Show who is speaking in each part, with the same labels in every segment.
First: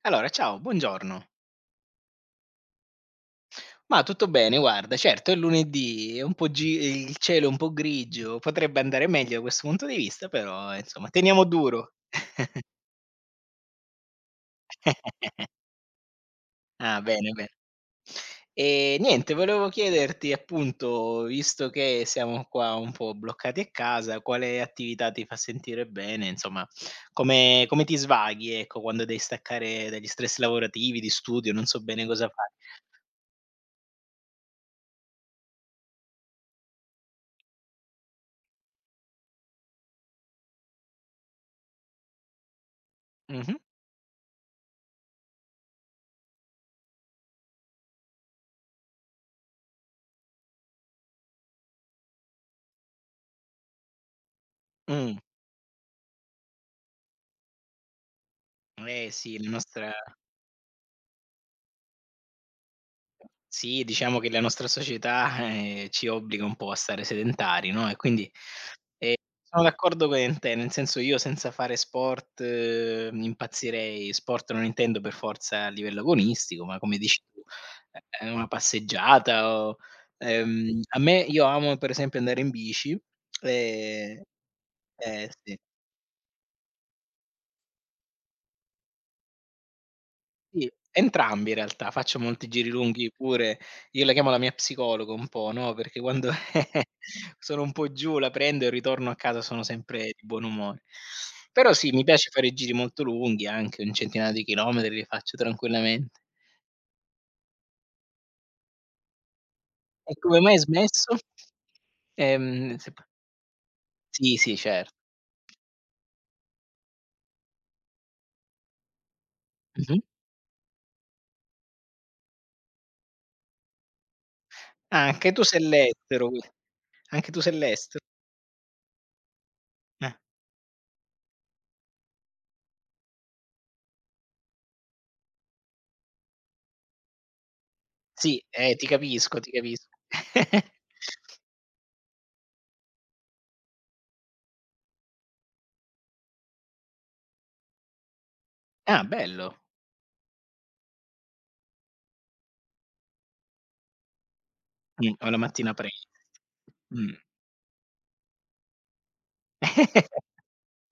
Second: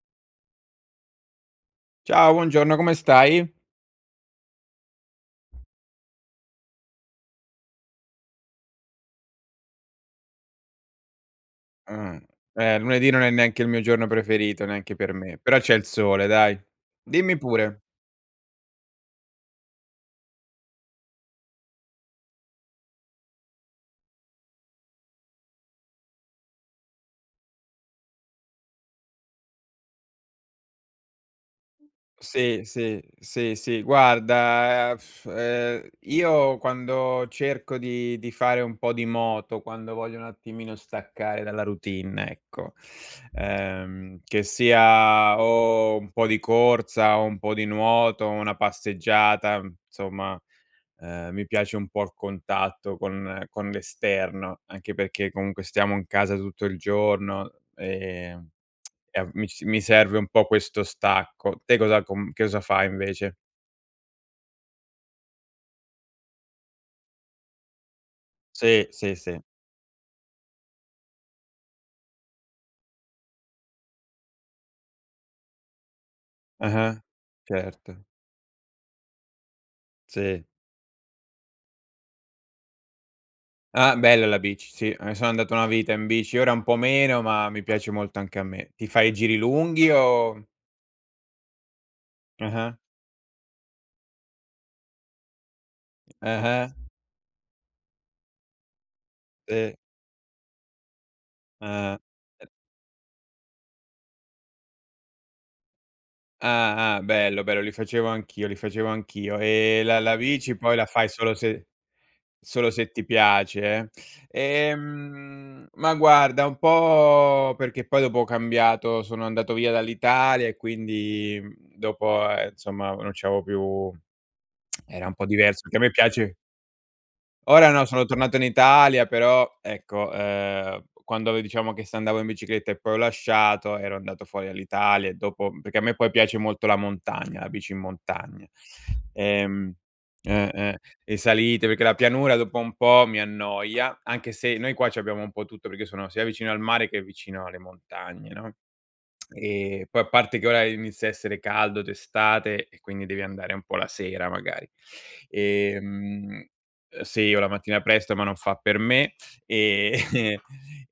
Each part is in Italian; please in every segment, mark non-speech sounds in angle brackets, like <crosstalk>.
Speaker 1: Allora, ciao, buongiorno.
Speaker 2: Ciao, buongiorno, come stai?
Speaker 1: Ma tutto bene, guarda, certo, è lunedì, è un po' gi il cielo è un po' grigio, potrebbe andare meglio da questo punto di vista, però insomma teniamo duro.
Speaker 2: Mh, lunedì non è neanche il mio giorno preferito, neanche per me, però c'è il sole dai.
Speaker 1: Ah, bene,
Speaker 2: Dimmi
Speaker 1: bene.
Speaker 2: pure.
Speaker 1: E niente, volevo chiederti appunto, visto che siamo qua un po' bloccati a casa, quale attività ti fa sentire bene, insomma, come ti svaghi, ecco, quando devi staccare dagli stress lavorativi, di studio, non so bene cosa fare.
Speaker 2: Sì, sì, sì, sì. Guarda, io quando cerco di fare un po' di moto, quando voglio un attimino staccare dalla routine, ecco,
Speaker 1: Mh-mh.
Speaker 2: che sia o un po' di corsa o un po' di nuoto, una passeggiata, insomma, mi piace un po' il contatto con l'esterno, anche
Speaker 1: Mh.
Speaker 2: perché comunque stiamo in casa tutto il giorno,
Speaker 1: Eh
Speaker 2: e a
Speaker 1: sì.
Speaker 2: mi
Speaker 1: la
Speaker 2: s mi
Speaker 1: nostra
Speaker 2: serve un po' questo stacco. Te cosa com che cosa fai invece?
Speaker 1: Sì, diciamo che la nostra società, ci obbliga un po' a stare sedentari, no, e quindi
Speaker 2: Sì, sì, sì.
Speaker 1: sono d'accordo con te, nel senso io senza fare sport impazzirei. Sport non intendo per forza a livello agonistico, ma come
Speaker 2: Ah-ah.
Speaker 1: dici tu,
Speaker 2: Certo,
Speaker 1: una passeggiata o
Speaker 2: sì.
Speaker 1: a me io amo per esempio andare in bici,
Speaker 2: Ah,
Speaker 1: ehm
Speaker 2: bella la bici, sì. Sono
Speaker 1: eh
Speaker 2: andato
Speaker 1: sì.
Speaker 2: una vita in bici, ora un po' meno, ma mi piace molto anche a me. Ti fai i giri lunghi o
Speaker 1: Sì, entrambi in realtà, faccio molti giri
Speaker 2: ah-ah,
Speaker 1: lunghi pure. Io la chiamo la mia psicologa un po', no, perché quando
Speaker 2: ah-ah,
Speaker 1: <laughs> sono un po' giù la prendo e ritorno a casa sono
Speaker 2: sì,
Speaker 1: sempre di buon umore. Però sì,
Speaker 2: ah.
Speaker 1: mi piace fare giri molto lunghi, anche un centinaio di chilometri li faccio tranquillamente.
Speaker 2: Ah, ah, bello, bello, li facevo anch'io, li facevo anch'io. E la
Speaker 1: E
Speaker 2: la
Speaker 1: come mai
Speaker 2: bici
Speaker 1: hai
Speaker 2: poi la fai
Speaker 1: smesso?
Speaker 2: solo se solo
Speaker 1: Se
Speaker 2: se
Speaker 1: p
Speaker 2: ti piace?
Speaker 1: sì, sì,
Speaker 2: Eh.
Speaker 1: certo.
Speaker 2: Ma guarda, un po' perché poi dopo ho cambiato, sono andato via
Speaker 1: Mh-mh.
Speaker 2: dall'Italia e quindi, dopo, insomma non c'avevo più era
Speaker 1: Ah,
Speaker 2: un po' diverso, che a me piace
Speaker 1: anche tu sei
Speaker 2: ora no,
Speaker 1: all'estero?
Speaker 2: sono tornato in Italia, però
Speaker 1: Eh,
Speaker 2: ecco, quando diciamo che se andavo in bicicletta e poi ho lasciato, ero andato fuori all'Italia e dopo perché a me poi piace molto la montagna, la bici in
Speaker 1: sì,
Speaker 2: montagna.
Speaker 1: ti capisco, ti
Speaker 2: Ehm
Speaker 1: capisco.
Speaker 2: eh,
Speaker 1: <laughs>
Speaker 2: eh, le salite, perché la pianura dopo un po' mi annoia, anche se noi qua c'abbiamo un po' tutto, perché sono sia vicino al mare che vicino alle montagne, no?
Speaker 1: Ah, bello.
Speaker 2: E poi a parte che ora inizia a essere caldo d'estate e quindi devi andare un po' la sera magari.
Speaker 1: O la mattina pre
Speaker 2: Ehm,
Speaker 1: mh.
Speaker 2: sì, o la mattina presto, ma non fa per me. E
Speaker 1: <laughs>
Speaker 2: <laughs>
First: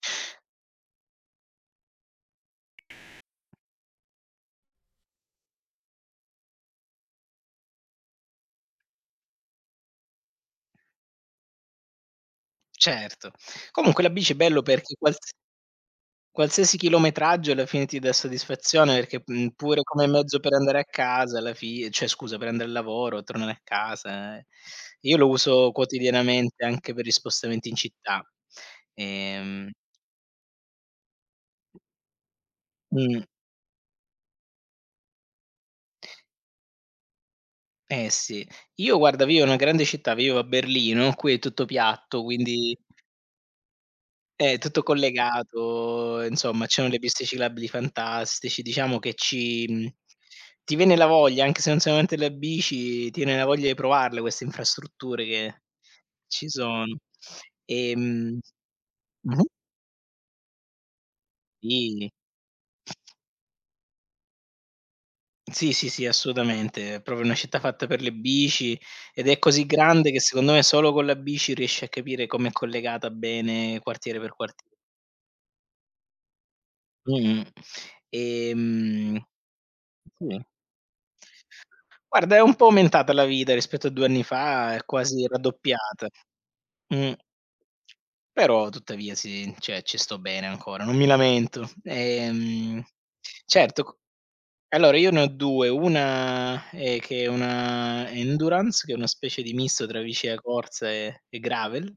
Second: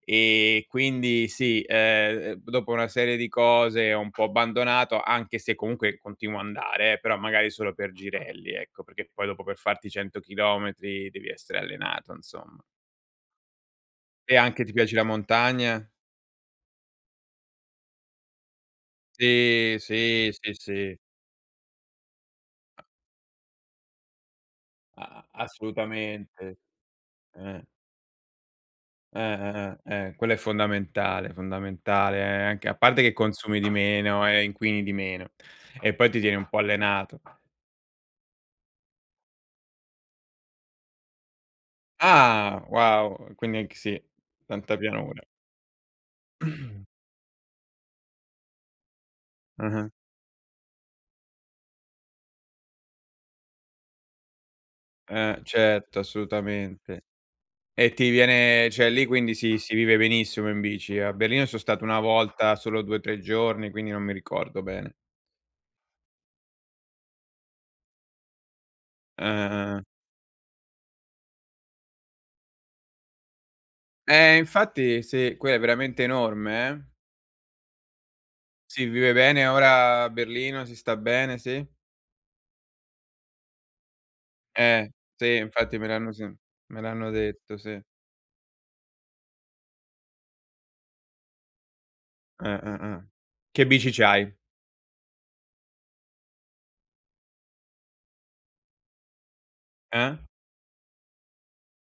Speaker 2: e quindi sì, dopo una serie di cose ho un po' abbandonato, anche se comunque continuo a andare però magari solo per girelli, ecco, perché poi dopo per farti 100 chilometri devi essere allenato, insomma.
Speaker 1: Certo. Comunque la bici è
Speaker 2: Te
Speaker 1: bello
Speaker 2: anche ti
Speaker 1: perché
Speaker 2: piace la montagna?
Speaker 1: qualsiasi chilometraggio alla fine ti dà soddisfazione perché,
Speaker 2: Sì,
Speaker 1: pure come
Speaker 2: sì,
Speaker 1: mezzo
Speaker 2: sì,
Speaker 1: per andare a
Speaker 2: sì.
Speaker 1: casa alla fi cioè scusa, per andare al lavoro, tornare a casa, io
Speaker 2: A
Speaker 1: lo uso
Speaker 2: assolutamente.
Speaker 1: quotidianamente anche per gli
Speaker 2: Eh.
Speaker 1: spostamenti in città. Ehm
Speaker 2: Quello è fondamentale, fondamentale, anche a parte che
Speaker 1: mh,
Speaker 2: consumi di meno e inquini di meno e poi ti tieni un po' allenato.
Speaker 1: eh sì. Io guarda vivo in una grande città, vivo a Berlino, qui è tutto piatto,
Speaker 2: Ah,
Speaker 1: quindi
Speaker 2: wow, quindi anche sì, tanta
Speaker 1: Tutto
Speaker 2: pianura.
Speaker 1: collegato, insomma c'erano le piste ciclabili fantastici, diciamo che
Speaker 2: Ah-ah.
Speaker 1: ti viene la voglia, anche se non sei amante della bici, ti viene la voglia di provarle queste infrastrutture che
Speaker 2: Certo,
Speaker 1: ci sono.
Speaker 2: assolutamente. E ti
Speaker 1: Ehm
Speaker 2: viene cioè lì quindi
Speaker 1: mh-mh,
Speaker 2: si vive benissimo in bici. A Berlino so stato una
Speaker 1: sì.
Speaker 2: volta solo 2, 3 giorni, quindi non mi ricordo bene.
Speaker 1: Sì, sì, sì, assolutamente. È proprio una città fatta per le bici ed è così
Speaker 2: Eh.
Speaker 1: grande che secondo me solo con la bici riesci a capire com'è collegata bene quartiere per quartiere.
Speaker 2: Infatti sì, quella è veramente enorme, eh.
Speaker 1: Mh-mh.
Speaker 2: Sì, vive
Speaker 1: Ehm
Speaker 2: bene ora a
Speaker 1: sì.
Speaker 2: Berlino, si sta bene, sì.
Speaker 1: Guarda, è un po' aumentata la vita rispetto a 2 anni fa, è
Speaker 2: Eh,
Speaker 1: quasi
Speaker 2: sì, infatti me
Speaker 1: raddoppiata.
Speaker 2: l'hanno sì, me l'hanno
Speaker 1: Mh.
Speaker 2: detto, sì.
Speaker 1: Però tuttavia sì, cioè ci sto bene ancora, non mi lamento.
Speaker 2: Eh. Che
Speaker 1: Certo,
Speaker 2: bici
Speaker 1: c
Speaker 2: c'hai?
Speaker 1: allora io ne ho 2, una, che è una endurance, che è una specie di misto tra
Speaker 2: Eh?
Speaker 1: bici da corsa e gravel,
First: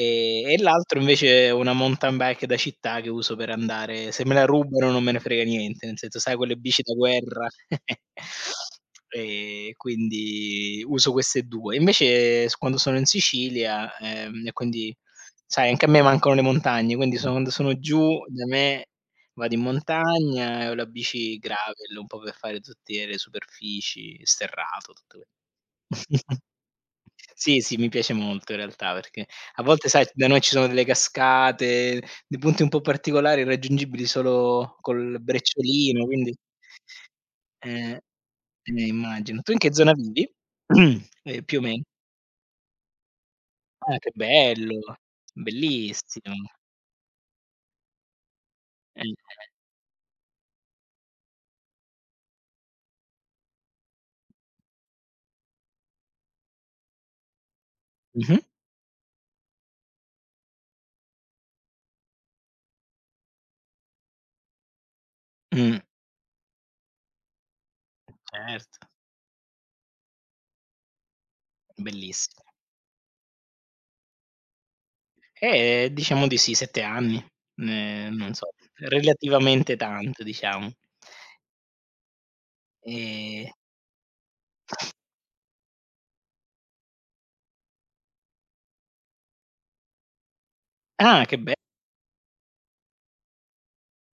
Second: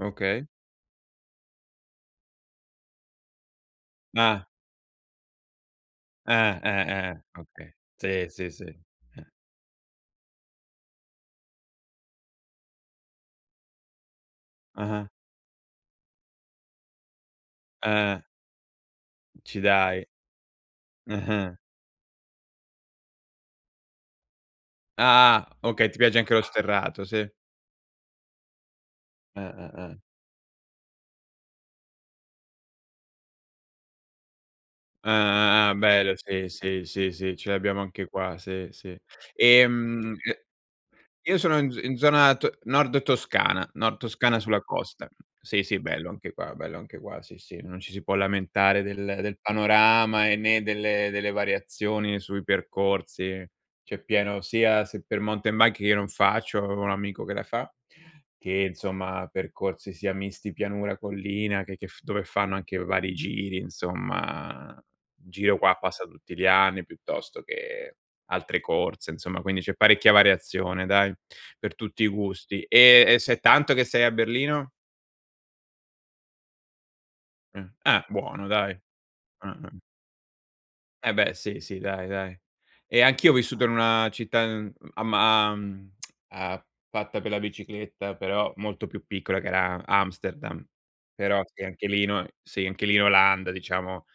Speaker 2: Okay.
Speaker 1: e l'altro invece è una mountain bike da città che uso per andare se me la
Speaker 2: Ah,
Speaker 1: rubano non me ne frega niente, nel senso sai quelle bici da guerra.
Speaker 2: okay. Sì, sì, sì.
Speaker 1: <laughs> Quindi uso queste 2. Invece, s quando sono in Sicilia, e quindi
Speaker 2: Ah-ah.
Speaker 1: sai, anche a me mancano le montagne, quindi so quando sono giù
Speaker 2: Eh,
Speaker 1: da me vado in
Speaker 2: ci dai.
Speaker 1: montagna e ho la bici
Speaker 2: Ah-ah.
Speaker 1: gravel, un po' per fare tutte le superfici, sterrato, tutte que
Speaker 2: Ah, okay, ti piace anche
Speaker 1: <laughs>
Speaker 2: lo sterrato, sì.
Speaker 1: sì, sì, mi piace molto in realtà, perché a volte
Speaker 2: Eh.
Speaker 1: sai da noi ci sono delle cascate, dei punti un po' particolari raggiungibili solo col
Speaker 2: Ah, ah, ah,
Speaker 1: brecciolino,
Speaker 2: bello,
Speaker 1: quindi
Speaker 2: sì, sì, sì, sì, ce l'abbiamo
Speaker 1: eh,
Speaker 2: anche qua, sì, sì.
Speaker 1: immagino. Tu in che zona vivi?
Speaker 2: E
Speaker 1: <clears throat>
Speaker 2: io sono
Speaker 1: Più o meno.
Speaker 2: in zona to
Speaker 1: Ah,
Speaker 2: nord
Speaker 1: che
Speaker 2: Toscana sulla
Speaker 1: bello,
Speaker 2: costa. Sì, sì,
Speaker 1: bellissimo.
Speaker 2: bello anche qua, sì, sì, non ci si può lamentare
Speaker 1: Eh.
Speaker 2: del panorama e né delle variazioni sui percorsi. C'è pieno sia se per mountain bike che io non faccio, avevo un amico che la fa,
Speaker 1: Mh-mh.
Speaker 2: che insomma percorsi sia misti pianura, collina, che f dove fanno anche vari giri, insomma, giro qua
Speaker 1: Mh,
Speaker 2: passa tutti gli anni piuttosto che altre
Speaker 1: certo,
Speaker 2: corse, insomma, quindi c'è parecchia variazione dai, per tutti i
Speaker 1: bellissimo.
Speaker 2: gusti. Se è tanto che sei a Berlino?
Speaker 1: Diciamo di sì, 7 anni,
Speaker 2: Ah,
Speaker 1: non
Speaker 2: buono
Speaker 1: so,
Speaker 2: dai.
Speaker 1: relativamente
Speaker 2: Mh-mh.
Speaker 1: tanto diciamo.
Speaker 2: Eh beh, sì, sì, dai, dai. E anch'io ho
Speaker 1: Ehm
Speaker 2: vissuto in una città, mhmm, a ma mhmm, a fatta per la bicicletta, però molto più piccola che era Amsterdam.
Speaker 1: ah, che
Speaker 2: Però
Speaker 1: be
Speaker 2: sì, anche lì noi sì, anche lì in Olanda, diciamo,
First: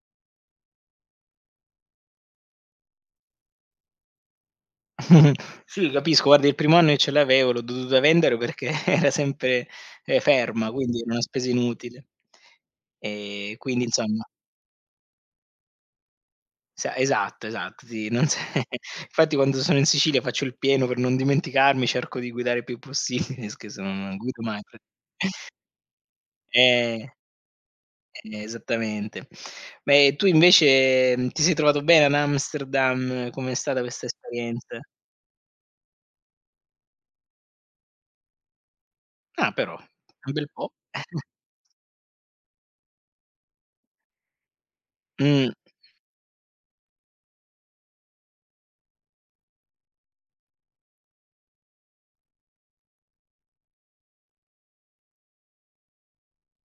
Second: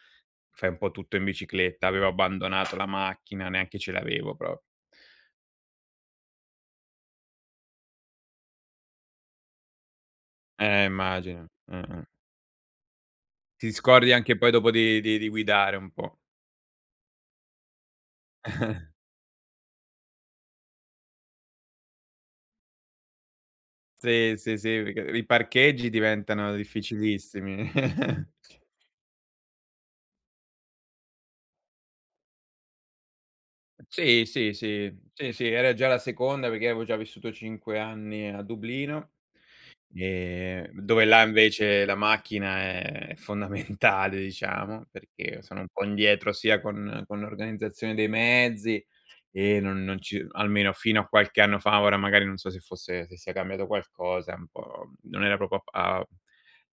Speaker 2: fai un po' tutto in bicicletta. Avevo abbandonato la macchina, neanche ce l'avevo proprio.
Speaker 1: <laughs> sì, capisco, guarda il primo anno che ce l'avevo l'ho dovuta vendere perché <laughs> era sempre, ferma, quindi era una
Speaker 2: Immagino.
Speaker 1: spesa
Speaker 2: Mh-mh.
Speaker 1: inutile.
Speaker 2: Ti
Speaker 1: Quindi
Speaker 2: scordi
Speaker 1: insomma
Speaker 2: anche poi dopo di guidare un po'.
Speaker 1: sa esatto, esatto, sì, non se <laughs> infatti quando sono in Sicilia faccio il pieno per non dimenticarmi, cerco di guidare il più possibile, <laughs> scherzo, non
Speaker 2: Sì,
Speaker 1: guido
Speaker 2: sì,
Speaker 1: mai. Pra
Speaker 2: sì, perché i parcheggi diventano
Speaker 1: Eh.
Speaker 2: difficilissimi. <laughs>
Speaker 1: Esattamente. Beh, tu invece, ti sei trovato bene ad Amsterdam? Com'è stata questa
Speaker 2: Sì, sì,
Speaker 1: esperienza?
Speaker 2: sì, sì, sì, era già la seconda perché avevo già vissuto 5 anni a Dublino,
Speaker 1: Ah, però, un bel po'.
Speaker 2: dove là
Speaker 1: <laughs>
Speaker 2: invece la macchina è fondamentale diciamo, perché
Speaker 1: Mh.
Speaker 2: sono un po' indietro sia con l'organizzazione dei mezzi e non ci almeno fino a qualche anno fa, ora magari non so se fosse se sia cambiato qualcosa, un po' non era proprio a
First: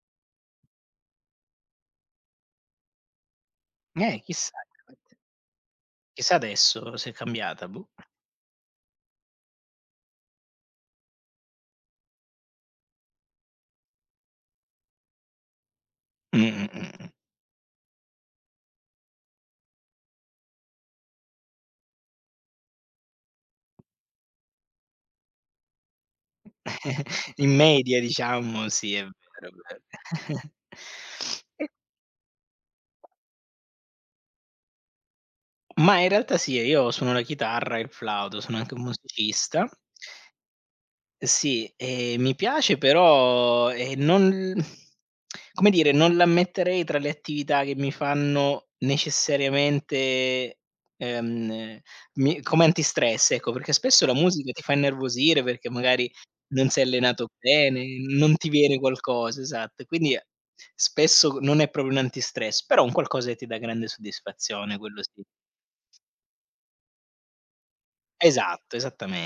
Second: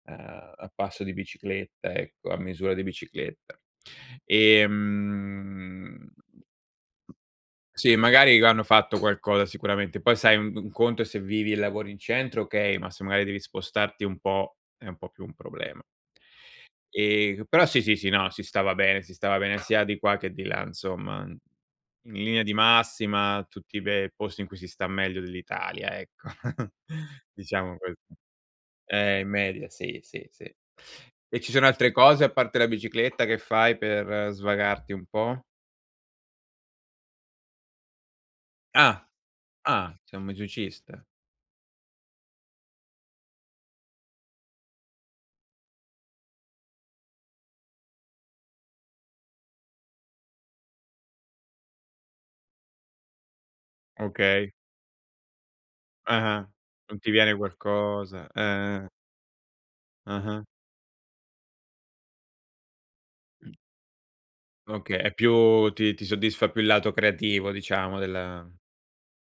Speaker 2: a ehm, a passo di bicicletta, ecco, a misura di bicicletta.
Speaker 1: Chissà, infatti.
Speaker 2: Ehm
Speaker 1: Chissà adesso se è cambiata, boh.
Speaker 2: sì, magari hanno fatto qualcosa sicuramente. Poi sai, un conto è se vivi e lavori in centro, okay, ma se magari devi spostarti un po', è un po' più un problema.
Speaker 1: Mh, mh, mh, mh.
Speaker 2: Però sì, sì, sì, no, si stava bene sia di qua che di là, insomma. In linea di massima, tutti i bei posti in cui si sta meglio dell'Italia, ecco. <laughs>
Speaker 1: <laughs> In
Speaker 2: Diciamo così.
Speaker 1: media diciamo, sì, è
Speaker 2: In
Speaker 1: vero,
Speaker 2: media
Speaker 1: è
Speaker 2: sì, sì,
Speaker 1: vero.
Speaker 2: sì.
Speaker 1: <laughs>
Speaker 2: E ci sono
Speaker 1: E
Speaker 2: altre cose, a parte la bicicletta, che fai per svagarti un po'?
Speaker 1: ma in realtà sì, io suono la chitarra e il flauto, sono anche un
Speaker 2: Ah,
Speaker 1: musicista.
Speaker 2: ah, sei un musicista.
Speaker 1: Sì, mi piace però, non <laughs> come dire, non la metterei tra le attività che mi fanno necessariamente, ehm, mi come antistress, ecco, perché spesso la musica
Speaker 2: Okay.
Speaker 1: ti fa innervosire perché magari
Speaker 2: Ah-ah.
Speaker 1: non sei
Speaker 2: Non ti
Speaker 1: allenato
Speaker 2: viene
Speaker 1: bene,
Speaker 2: qualcosa.
Speaker 1: non ti viene qualcosa, esatto. E quindi
Speaker 2: Ah-ah.
Speaker 1: spesso non è proprio un antistress, però un qualcosa che ti dà grande soddisfazione,
Speaker 2: Okay,
Speaker 1: quello
Speaker 2: è
Speaker 1: sì.
Speaker 2: più ti soddisfa più il lato creativo diciamo della
Speaker 1: Esatto,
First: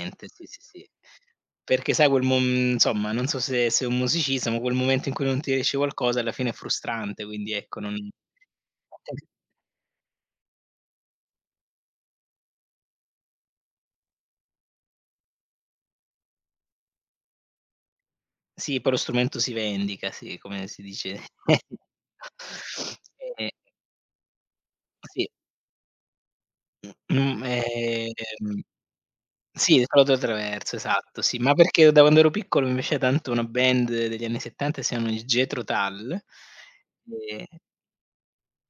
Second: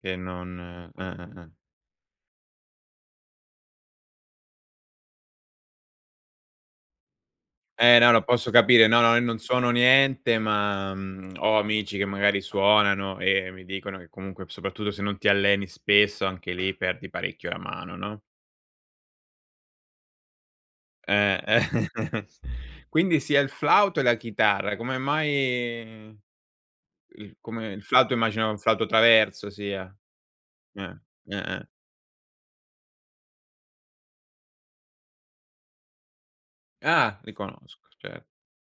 Speaker 2: che
Speaker 1: sì,
Speaker 2: non
Speaker 1: sì, sì.
Speaker 2: eh.
Speaker 1: Perché sai quel mom insomma, non so se sei un musicista, ma quel momento in cui non ti riesce qualcosa alla fine è frustrante, quindi ecco non. <laughs>
Speaker 2: Eh no, lo posso capire. No, no, io
Speaker 1: <unintelligible>
Speaker 2: non suono niente, ma, ho amici che magari suonano e mi dicono che comunque, soprattutto se non ti alleni spesso, anche lì perdi parecchio la mano, no?
Speaker 1: Sì, poi lo strumento si vendica, sì, come si dice.
Speaker 2: Eh. <laughs>
Speaker 1: <laughs>
Speaker 2: Quindi sia
Speaker 1: Ehm,
Speaker 2: il flauto e la chitarra, come
Speaker 1: sì,
Speaker 2: mai
Speaker 1: mhmm,
Speaker 2: il flauto immaginavo un
Speaker 1: ehm,
Speaker 2: flauto traverso
Speaker 1: sì, il
Speaker 2: sia.
Speaker 1: Flauto Traverso,
Speaker 2: Eh,
Speaker 1: esatto, sì, ma
Speaker 2: eh-eh.
Speaker 1: perché da quando ero piccolo mi piaceva tanto una band degli anni '70 che si chiamano i Jethro Tull.
Speaker 2: Ah, li
Speaker 1: ehm
Speaker 2: conosco, cer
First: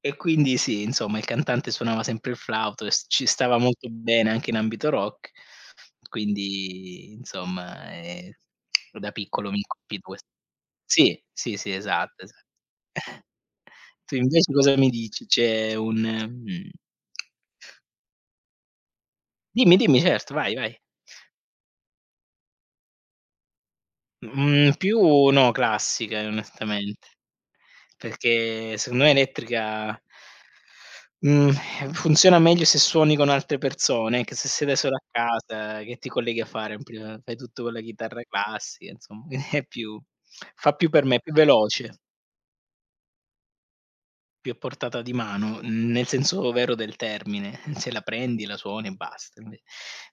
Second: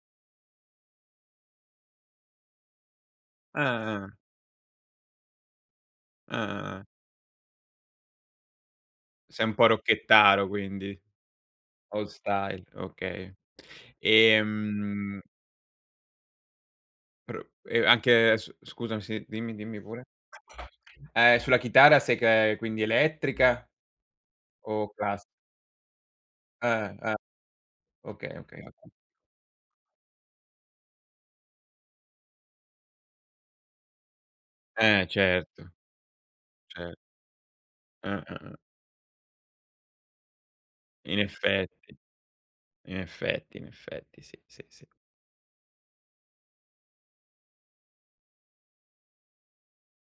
Speaker 1: E quindi sì, insomma, il cantante suonava sempre il flauto e s ci stava molto
Speaker 2: ah-ah,
Speaker 1: bene anche in ambito rock,
Speaker 2: ah-ah.
Speaker 1: quindi insomma, da
Speaker 2: Sei
Speaker 1: piccolo
Speaker 2: un
Speaker 1: mi
Speaker 2: po'
Speaker 1: colpì quest
Speaker 2: rocchettaro quindi,
Speaker 1: sì, sì, sì,
Speaker 2: old
Speaker 1: esatto, esa
Speaker 2: style, okay.
Speaker 1: Tu invece cosa mi
Speaker 2: Ehm,
Speaker 1: dici?
Speaker 2: pro e anche s scusami, sì, dimmi,
Speaker 1: Dimmi,
Speaker 2: dimmi
Speaker 1: dimmi,
Speaker 2: pure.
Speaker 1: certo, vai, vai.
Speaker 2: Sulla chitarra sei che quindi elettrica
Speaker 1: Mhmm,
Speaker 2: o
Speaker 1: più
Speaker 2: clas
Speaker 1: no, classica
Speaker 2: eh,
Speaker 1: onestamente.
Speaker 2: eh, okay, okay,
Speaker 1: Perché
Speaker 2: okay.
Speaker 1: secondo me elettrica mhmm, funziona meglio se suoni con altre persone, che se siete solo a
Speaker 2: Certo,
Speaker 1: casa, che ti colleghi a fare un
Speaker 2: cer
Speaker 1: prima fai tutto con la chitarra
Speaker 2: eh.
Speaker 1: classica, insomma, <laughs> quindi è più fa più per me, è
Speaker 2: In
Speaker 1: più veloce,
Speaker 2: effetti, in effetti, in effetti, sì,
Speaker 1: più a
Speaker 2: sì, sì.
Speaker 1: portata di mano, nel senso vero del termine. <laughs> Se la prendi, la suoni e basta. Inve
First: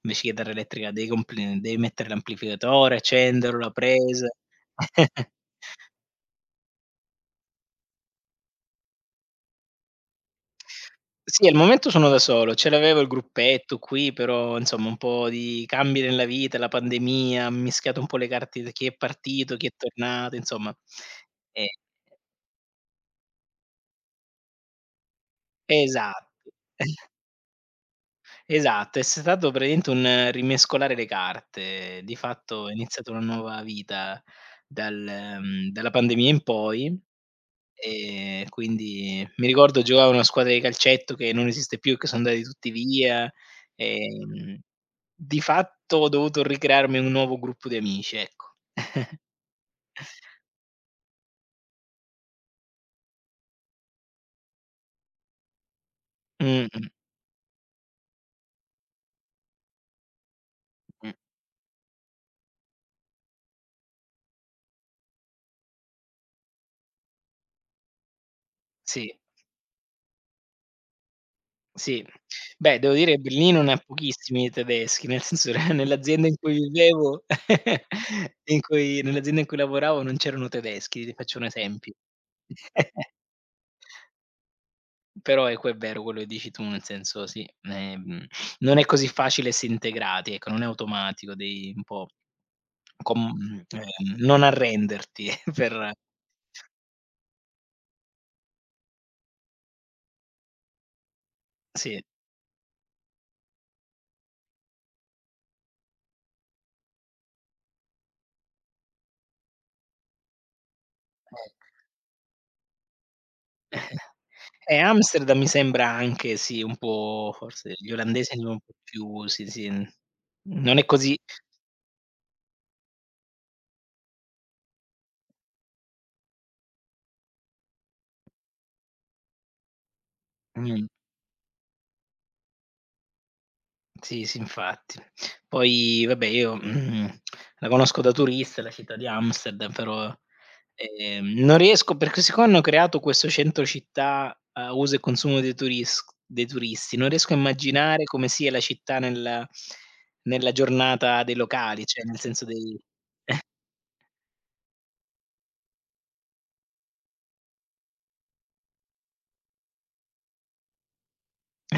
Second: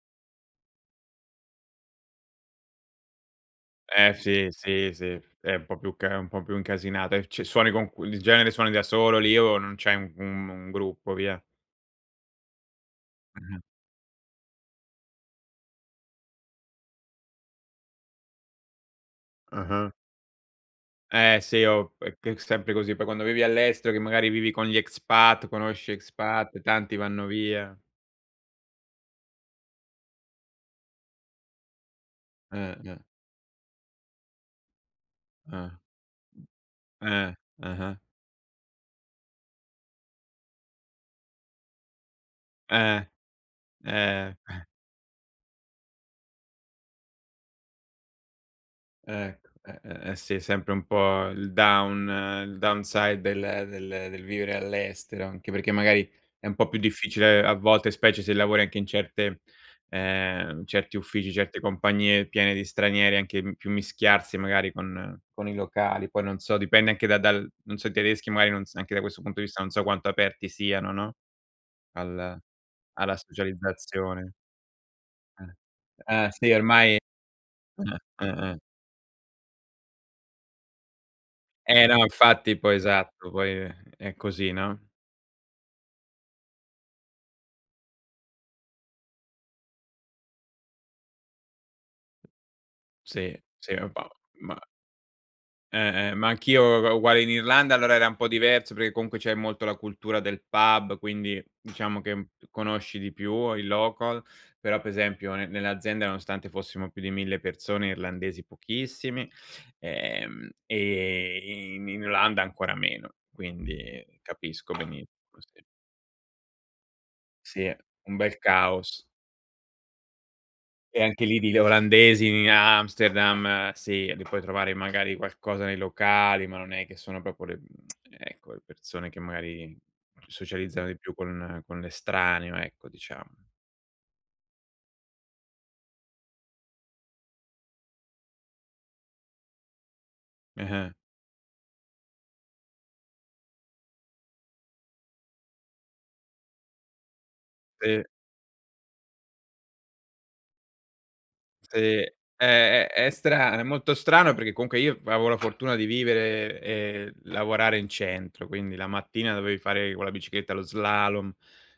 Speaker 1: invece chitarra elettrica devi mettere l'amplificatore, accenderlo, la
Speaker 2: Eh
Speaker 1: presa.
Speaker 2: sì, sì, sì,
Speaker 1: <laughs>
Speaker 2: è un po' più ca un po' più incasinata e c suoni con cu di genere suoni da solo lì o non c'hai un gruppo via.
Speaker 1: Sì, al momento sono da solo, ce l'avevo il
Speaker 2: Mh-mh.
Speaker 1: gruppetto qui, però insomma un po' di cambi nella vita, la pandemia, ha mischiato un po' le carte di chi è partito, chi è
Speaker 2: Ah-ah.
Speaker 1: tornato, insomma.
Speaker 2: Eh sì,
Speaker 1: E,
Speaker 2: o perché sempre così, poi quando vivi all'estero che magari vivi con gli expat, conosci
Speaker 1: esatto.
Speaker 2: expat, tanti vanno via.
Speaker 1: Esatto, è stato praticamente un rimescolare le carte. Di fatto è
Speaker 2: Eh, eh,
Speaker 1: iniziata una nuova vita dal mhmm,
Speaker 2: eh,
Speaker 1: dalla pandemia in poi,
Speaker 2: eh, ah-ah,
Speaker 1: quindi mi ricordo giocavo a una squadra di calcetto che non esiste più, che sono andati tutti via, ehm,
Speaker 2: eh.
Speaker 1: di fatto ho dovuto ricrearmi un nuovo gruppo di amici, ecco. <laughs>
Speaker 2: Ecco, sì, sempre un po' il down il downside del vivere all'estero, anche perché magari è un po' più
Speaker 1: Mh-mh,
Speaker 2: difficile a volte, specie se lavori anche in certe certi
Speaker 1: mh, mh,
Speaker 2: uffici, certe compagnie piene di stranieri, anche m più mischiarsi magari con i locali. Poi non so, dipende anche da dal non so i tedeschi magari non s anche da
Speaker 1: sì.
Speaker 2: questo punto di vista non so quanto aperti siano, no,
Speaker 1: Sì.
Speaker 2: al
Speaker 1: Beh, devo
Speaker 2: alla
Speaker 1: dire Berlino ne ha
Speaker 2: socializzazione.
Speaker 1: pochissimi di tedeschi, nel senso <laughs> che nell'azienda in
Speaker 2: Sì
Speaker 1: cui
Speaker 2: ormai
Speaker 1: vivevo <laughs>
Speaker 2: eh.
Speaker 1: in cui nell'azienda in cui lavoravo non c'erano tedeschi, ti faccio un
Speaker 2: Eh
Speaker 1: esempio.
Speaker 2: no, infatti poi
Speaker 1: <laughs>
Speaker 2: esatto, poi è così, no?
Speaker 1: Però ecco è vero quello che dici tu, nel senso sì, non è così facile essi integrati, ecco, non è automatico, devi un po'
Speaker 2: Sì, sì, un po'
Speaker 1: non
Speaker 2: ma
Speaker 1: arrenderti. <laughs> Per
Speaker 2: ma anch'io u uguale in Irlanda, allora era un po' diverso perché comunque c'è molto la cultura del pub, quindi
Speaker 1: sì,
Speaker 2: diciamo
Speaker 1: eh.
Speaker 2: che, conosci di più i local, però per esempio ne nell'azienda nonostante fossimo più di 1000 persone, irlandesi pochissimi, e in Irlanda ancora meno, quindi capisco benissimo,
Speaker 1: Amsterdam mi
Speaker 2: sì.
Speaker 1: sembra anche sì, un po'
Speaker 2: Sì,
Speaker 1: forse gli
Speaker 2: un
Speaker 1: olandesi
Speaker 2: bel
Speaker 1: sono un po'
Speaker 2: caos.
Speaker 1: più sì, sì, n non è
Speaker 2: E
Speaker 1: così
Speaker 2: anche lì di olandesi a Amsterdam, sì, li puoi trovare magari qualcosa nei locali, ma non è che sono proprio le <tsk> ecco, le persone che magari socializzano
Speaker 1: mh,
Speaker 2: di più con l'estraneo, ecco, diciamo.
Speaker 1: sì, sì, infatti. Poi vabbè io, la conosco da turista la città di Amsterdam, però,
Speaker 2: Eh-eh.
Speaker 1: non riesco perché siccome hanno creato questo centro città a uso e consumo dei turis dei turisti, non riesco a
Speaker 2: Sì.
Speaker 1: immaginare come sia la città nella giornata dei
Speaker 2: Sì,
Speaker 1: locali, cioè
Speaker 2: è
Speaker 1: nel senso dei.
Speaker 2: è è strano, è molto strano perché comunque io avevo la fortuna di vivere e lavorare in centro, quindi la mattina dovevi fare con la bicicletta lo slalom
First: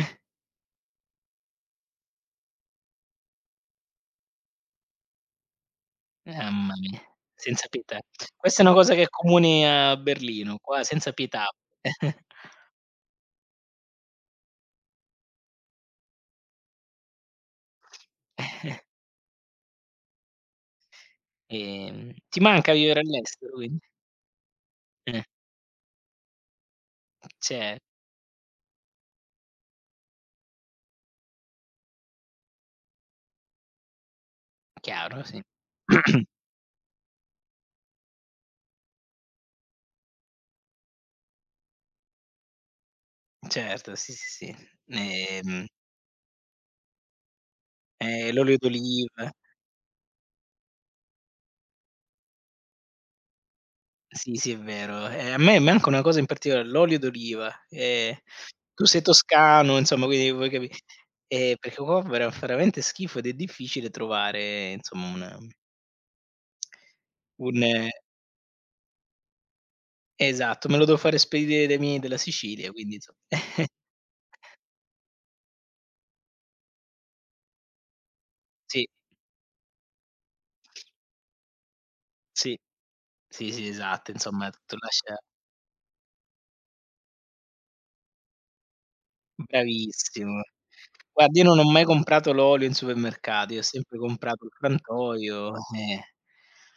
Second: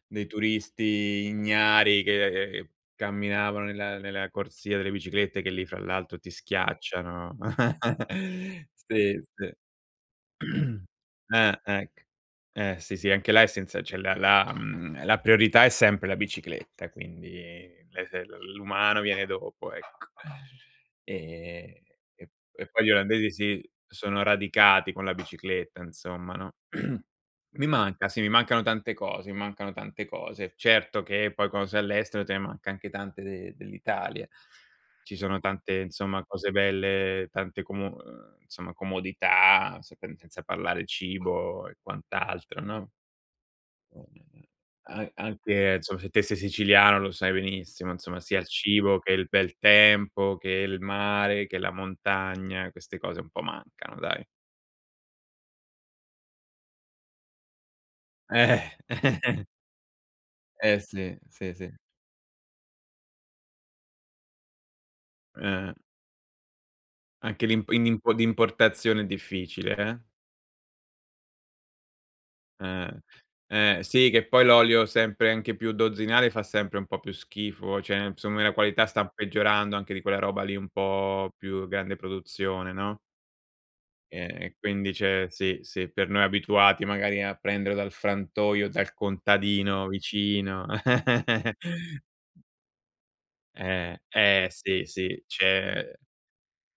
Speaker 2: dei turisti ignari che camminavano nella corsia delle biciclette che lì fra l'altro ti
Speaker 1: Mamma mia,
Speaker 2: schiacciano.
Speaker 1: senza pietà. Questa è
Speaker 2: <laughs>
Speaker 1: una cosa che è
Speaker 2: Sì, sì.
Speaker 1: comune a Berlino, qua senza pietà.
Speaker 2: Ecc
Speaker 1: <laughs>
Speaker 2: sì, sì, anche là è senza cioè la priorità è sempre la bicicletta, quindi le se l'umano viene dopo, ecco. Ehm, e
Speaker 1: Ti
Speaker 2: e
Speaker 1: manca
Speaker 2: poi gli
Speaker 1: vivere
Speaker 2: olandesi
Speaker 1: all'estero
Speaker 2: sì,
Speaker 1: quindi?
Speaker 2: sono radicati con la
Speaker 1: Eh,
Speaker 2: bicicletta, insomma, no. <clears throat> Mi
Speaker 1: cioè,
Speaker 2: manca, sì, mi mancano tante cose, mi mancano tante cose. Certo che poi quando sei all'estero te ne manca anche tante de dell'Italia. Ci
Speaker 1: chiaro,
Speaker 2: sono
Speaker 1: sì.
Speaker 2: tante, insomma,
Speaker 1: <clears throat> <coughs>
Speaker 2: cose belle, tante comu insomma, comodità, se pen senza parlare cibo e quant'altro, no,
Speaker 1: Certo, sì,
Speaker 2: ehm,
Speaker 1: sì, sì.
Speaker 2: a
Speaker 1: Ehm,
Speaker 2: anche insomma, se te sei siciliano lo sai benissimo, insomma, sia il
Speaker 1: l'olio
Speaker 2: cibo che il
Speaker 1: d'oliva.
Speaker 2: bel tempo, che il mare, che la montagna, queste cose un po' mancano, dai.
Speaker 1: Sì, sì, è vero. A me manca una cosa in particolare, l'olio d'oliva.
Speaker 2: Eh,
Speaker 1: Tu sei
Speaker 2: <laughs>
Speaker 1: toscano, insomma, quindi puoi capi
Speaker 2: eh sì, sì, sì.
Speaker 1: perché qua veramente schifo ed è difficile trovare, insomma, un
Speaker 2: Eh, anche
Speaker 1: un
Speaker 2: l'imp in imp l'importazione è difficile, eh.
Speaker 1: esatto, me lo devo fare spedire dai miei della Sicilia, quindi
Speaker 2: Eh.
Speaker 1: inso <laughs>
Speaker 2: Sì, che poi l'olio sempre anche più dozzinale fa sempre un po' più schifo, cioè insomma la
Speaker 1: sì,
Speaker 2: qualità sta peggiorando anche di quella roba lì un po' più grande
Speaker 1: sì,
Speaker 2: produzione, no,
Speaker 1: sì, sì, esatto, insomma
Speaker 2: e
Speaker 1: tutto
Speaker 2: quindi
Speaker 1: lascia.
Speaker 2: c'è sì, sì, per noi abituati magari a prendere dal frantoio, dal contadino
Speaker 1: Bravissimo.
Speaker 2: vicino.
Speaker 1: Guarda, io non ho mai
Speaker 2: <laughs>
Speaker 1: comprato l'olio in supermercato, io ho sempre comprato
Speaker 2: Eh
Speaker 1: il
Speaker 2: sì, sì,
Speaker 1: frantoio,
Speaker 2: c'è
Speaker 1: eh.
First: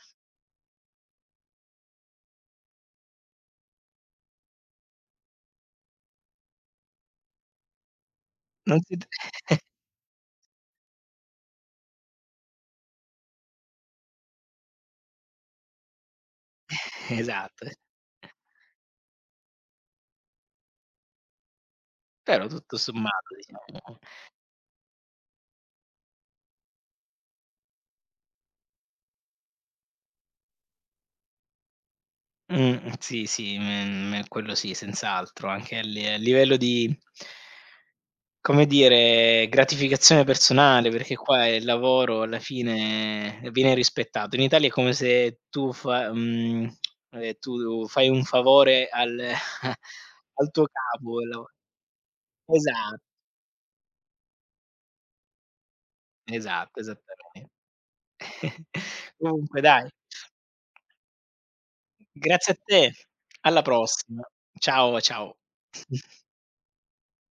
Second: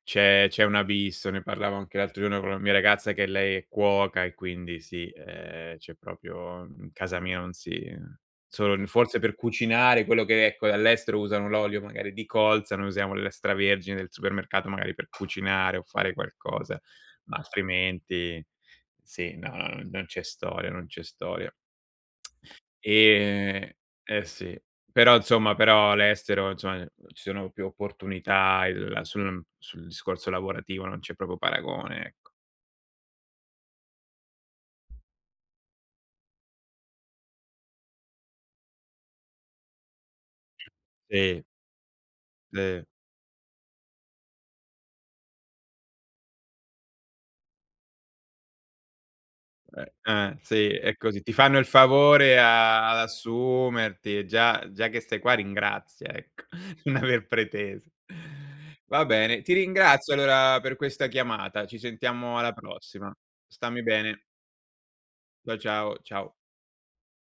Speaker 2: c'è c'è un abisso, ne parlavo anche l'altro giorno con la mia ragazza che lei è cuoca e quindi sì, c'è proprio in casa mia non si
Speaker 1: Non
Speaker 2: solo
Speaker 1: si t
Speaker 2: forse per
Speaker 1: <laughs>
Speaker 2: cucinare quello che ecco, all'estero usano l'olio magari di colza, noi usiamo l'estravergine del supermercato magari per cucinare o fare qualcosa, ma
Speaker 1: esatto.
Speaker 2: altrimenti sì, no, no, no, non c'è storia, non c'è storia.
Speaker 1: Però tutto sommato
Speaker 2: Ehm,
Speaker 1: diciamo
Speaker 2: eh sì, però insomma però all'estero insomma ci sono più opportunità, il sul discorso lavorativo non c'è proprio paragone, ecco.
Speaker 1: sì, sì, me quello sì, senz'altro, anche a livello di, come dire, gratificazione personale, perché
Speaker 2: Sì,
Speaker 1: qua il lavoro alla
Speaker 2: sì.
Speaker 1: fine viene rispettato. In Italia è come se tu tu fai un favore al <laughs> al tuo
Speaker 2: Sì, è
Speaker 1: capo,
Speaker 2: così.
Speaker 1: il
Speaker 2: Ti
Speaker 1: lavo
Speaker 2: fanno il favore
Speaker 1: Esa
Speaker 2: a ad assumerti e già che stai qua ringrazia, ecco,
Speaker 1: esatto,
Speaker 2: <laughs> non aver
Speaker 1: esattamente.
Speaker 2: pretese. Va
Speaker 1: <laughs>
Speaker 2: bene, ti
Speaker 1: Comunque dai,
Speaker 2: ringrazio allora per questa chiamata, ci sentiamo
Speaker 1: grazie
Speaker 2: alla
Speaker 1: a te,
Speaker 2: prossima.
Speaker 1: alla
Speaker 2: Stammi
Speaker 1: prossima.
Speaker 2: bene.
Speaker 1: Ciao, ciao.
Speaker 2: Ciao, ciao, ciao.